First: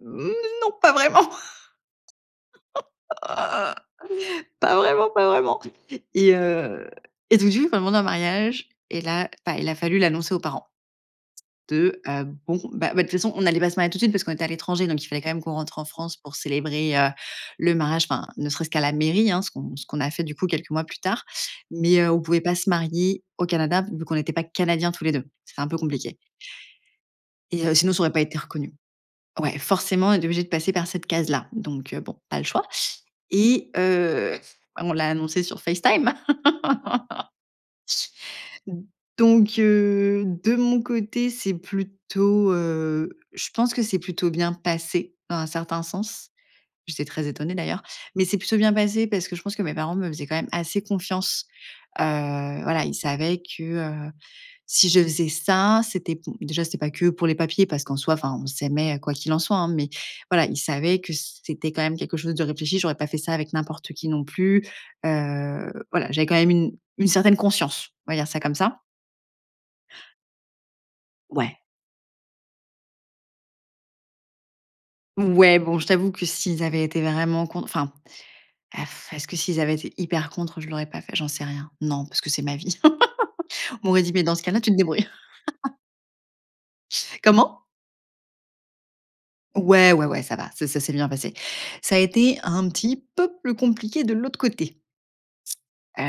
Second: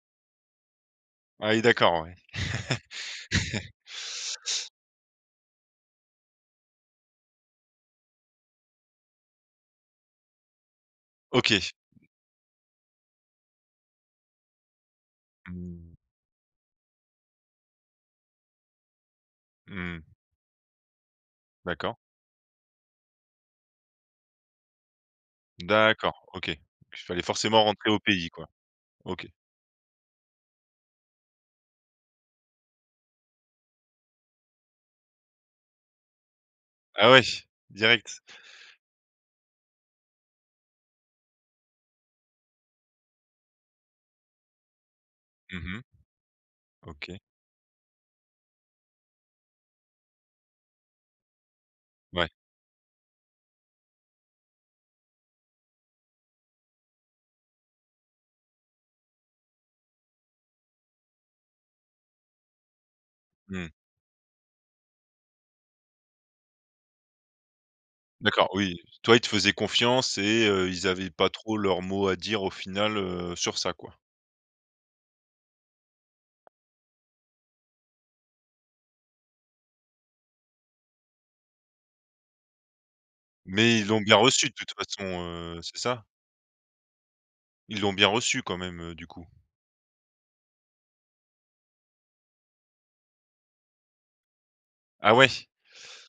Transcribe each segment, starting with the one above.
N non, pas vraiment. Ah, oui, d'accord, ouais. Pas vraiment, pas vraiment et heu et du jour il m'a demandé en mariage et là, bah, il a fallu l'annoncer aux parents. OK. De, hem, bon, ben ben, de toute façon, on allait pas se marier tout de suite parce qu'on était à l'étranger donc il fallait, quand même, qu'on rentre en Mmh. France pour célébrer, heu, le mariage, enfin, ne serait-ce qu'à la mairie, hein, ce qu'on ce qu'on Mmh. a fait, du coup, quelques mois plus tard. D'accord. Mais heu, on pouvait pas se marier au Canada vu qu'on n'était pas canadiens tous les 2. C'était un peu compliqué D'accord. OK, il fallait et forcément heu rentrer sinon, au ça aurait pas pays, été quoi? reconnu. OK. Ouais, forcément, on était obligés de passer par cette case-là. Donc heu, bon, pas le choix et heu, on l'a annoncé sur FaceTime Ah, ouais? Direct? donc heu, de mon côté, c'est plutôt, heu, je pense que c'est plutôt bien passé, dans un Mmh certain mh. sens. J'étais OK. très étonnée, d'ailleurs. Mais c'est plutôt bien passé parce que je pense que mes parents me faisaient, quand même, assez confiance. Heu, Ouais. voilà, ils savaient que, heu, si je faisais ça, c'était b déjà, c'était pas que pour les papiers parce qu'en soi, enfin, on s'aimait, quoi qu'il en soit, hein. Mais voilà, ils savaient que c c'était, quand même, quelque chose de réfléchi. J'aurais pas fait ça avec Mmh. n'importe qui, non plus, heu, voilà, j'avais, quand même, une une certaine conscience, on va dire ça D'accord, comme oui, ça. toi, ils te faisaient confiance et heu, ils avaient pas trop Ouais. leur mot à dire, au final, heu, sur ça, quoi. Ouais, bon, je t'avoue que s'ils avaient été vraiment cont enfin et est-ce que s'ils avaient été hyper contre, je l'aurais pas fait? J'en sais rien. Non, parce que c'est ma vie. Mais On ils l'ont m'aurait dit: bien «Beh, dans ce reçu, de cas-là, tu toute te façon, débrouilles». heu, c'est ça? Comment? Ils l'ont bien reçu, quand même, heu, du coup? Ouais, ouais, ouais, ça va. C'est Ça s'est bien passé. Ça a été un petit peu plus compliqué de l'autre côté Ah, ouais? heu,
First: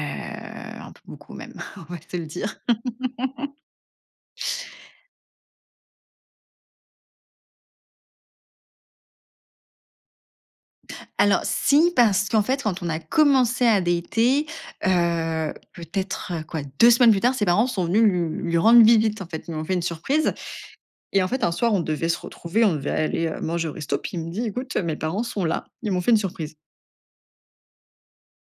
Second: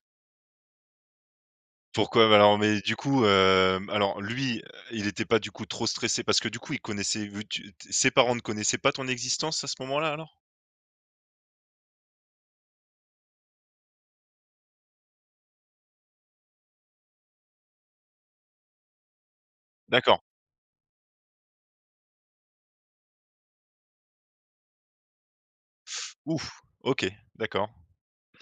un peu beaucoup, même, on va se le Pourquoi? Mais alors dire. mais du coup, hem, alors, lui, heu, il était pas, du coup, trop stressé parce que, du coup, il connaissait, vu que tu t ses parents ne connaissaient pas ton existence, à ce moment-là, alors? Alors si, parce qu'en fait, quand on a commencé à dater, heu, peut-être, heu, quoi, 2 semaines plus tard, ses parents sont venus lui lui rendre visite, en fait, ils lui ont fait une D'accord. surprise et en fait, un soir, on devait se retrouver, on devait aller, heu, manger au resto puis il me dit: «Écoute, heu, mes parents sont là. Ils m'ont fait une Hou! surprise». OK, d'accord.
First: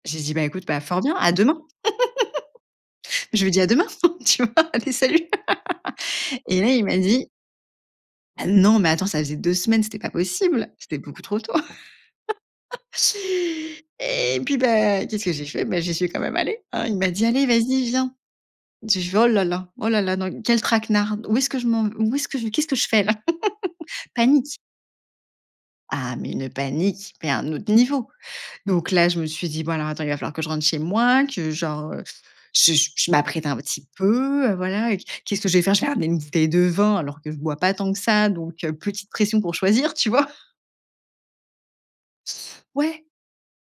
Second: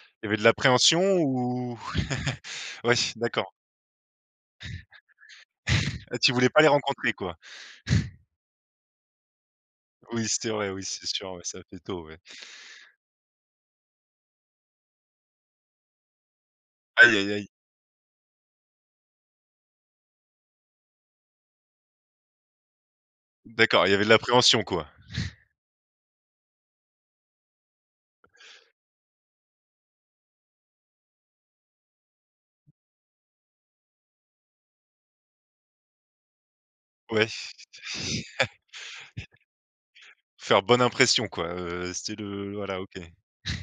J'ai Il y dit: avait de «Ben, écoute, bah, l'appréhension, fort bien, à demain». ou? Ouais, Je lui d'accord. dis: «À demain», tu vois? «Allez, salut» Ah, tu voulais et pas les là il m'a rencontrer, dit quoi? Ah, non mais attends ça faisait 2 semaines. C'était pas Oui, c'est possible, vrai. Oui c'était c'est beaucoup sûr. trop Ouais, tôt! ça fait tôt, ouais. Et puis bah, qu'est-ce que j'ai fait? Beh, j'y suis quand même allée, hein, il m'a Aïe dit: aïe «Allez, aïe! vas-y, viens». Je lui fais: «Oh là là! Oh là là! Dans quel traquenard où est-ce que je m'en où est-ce que je qu'est-ce que je fais là?» D'accord, il y avait de Panique. l'appréhension, quoi. Ah mais une panique mais un autre niveau. Donc là, je me suis dit: «Bon, alors, attends, il va falloir que je rentre chez moi, que genre, heu, je je m'apprête un petit peu, heu, voilà. Qu qu'est-ce que je vais faire?» je vais ramener une bouteille de vin alors Ouais. que je bois pas tant que ça, donc heu, petite pression pour choisir, tu vois? Faire bonne impression, quoi, heu, c'est le voilà. OK. Ouais.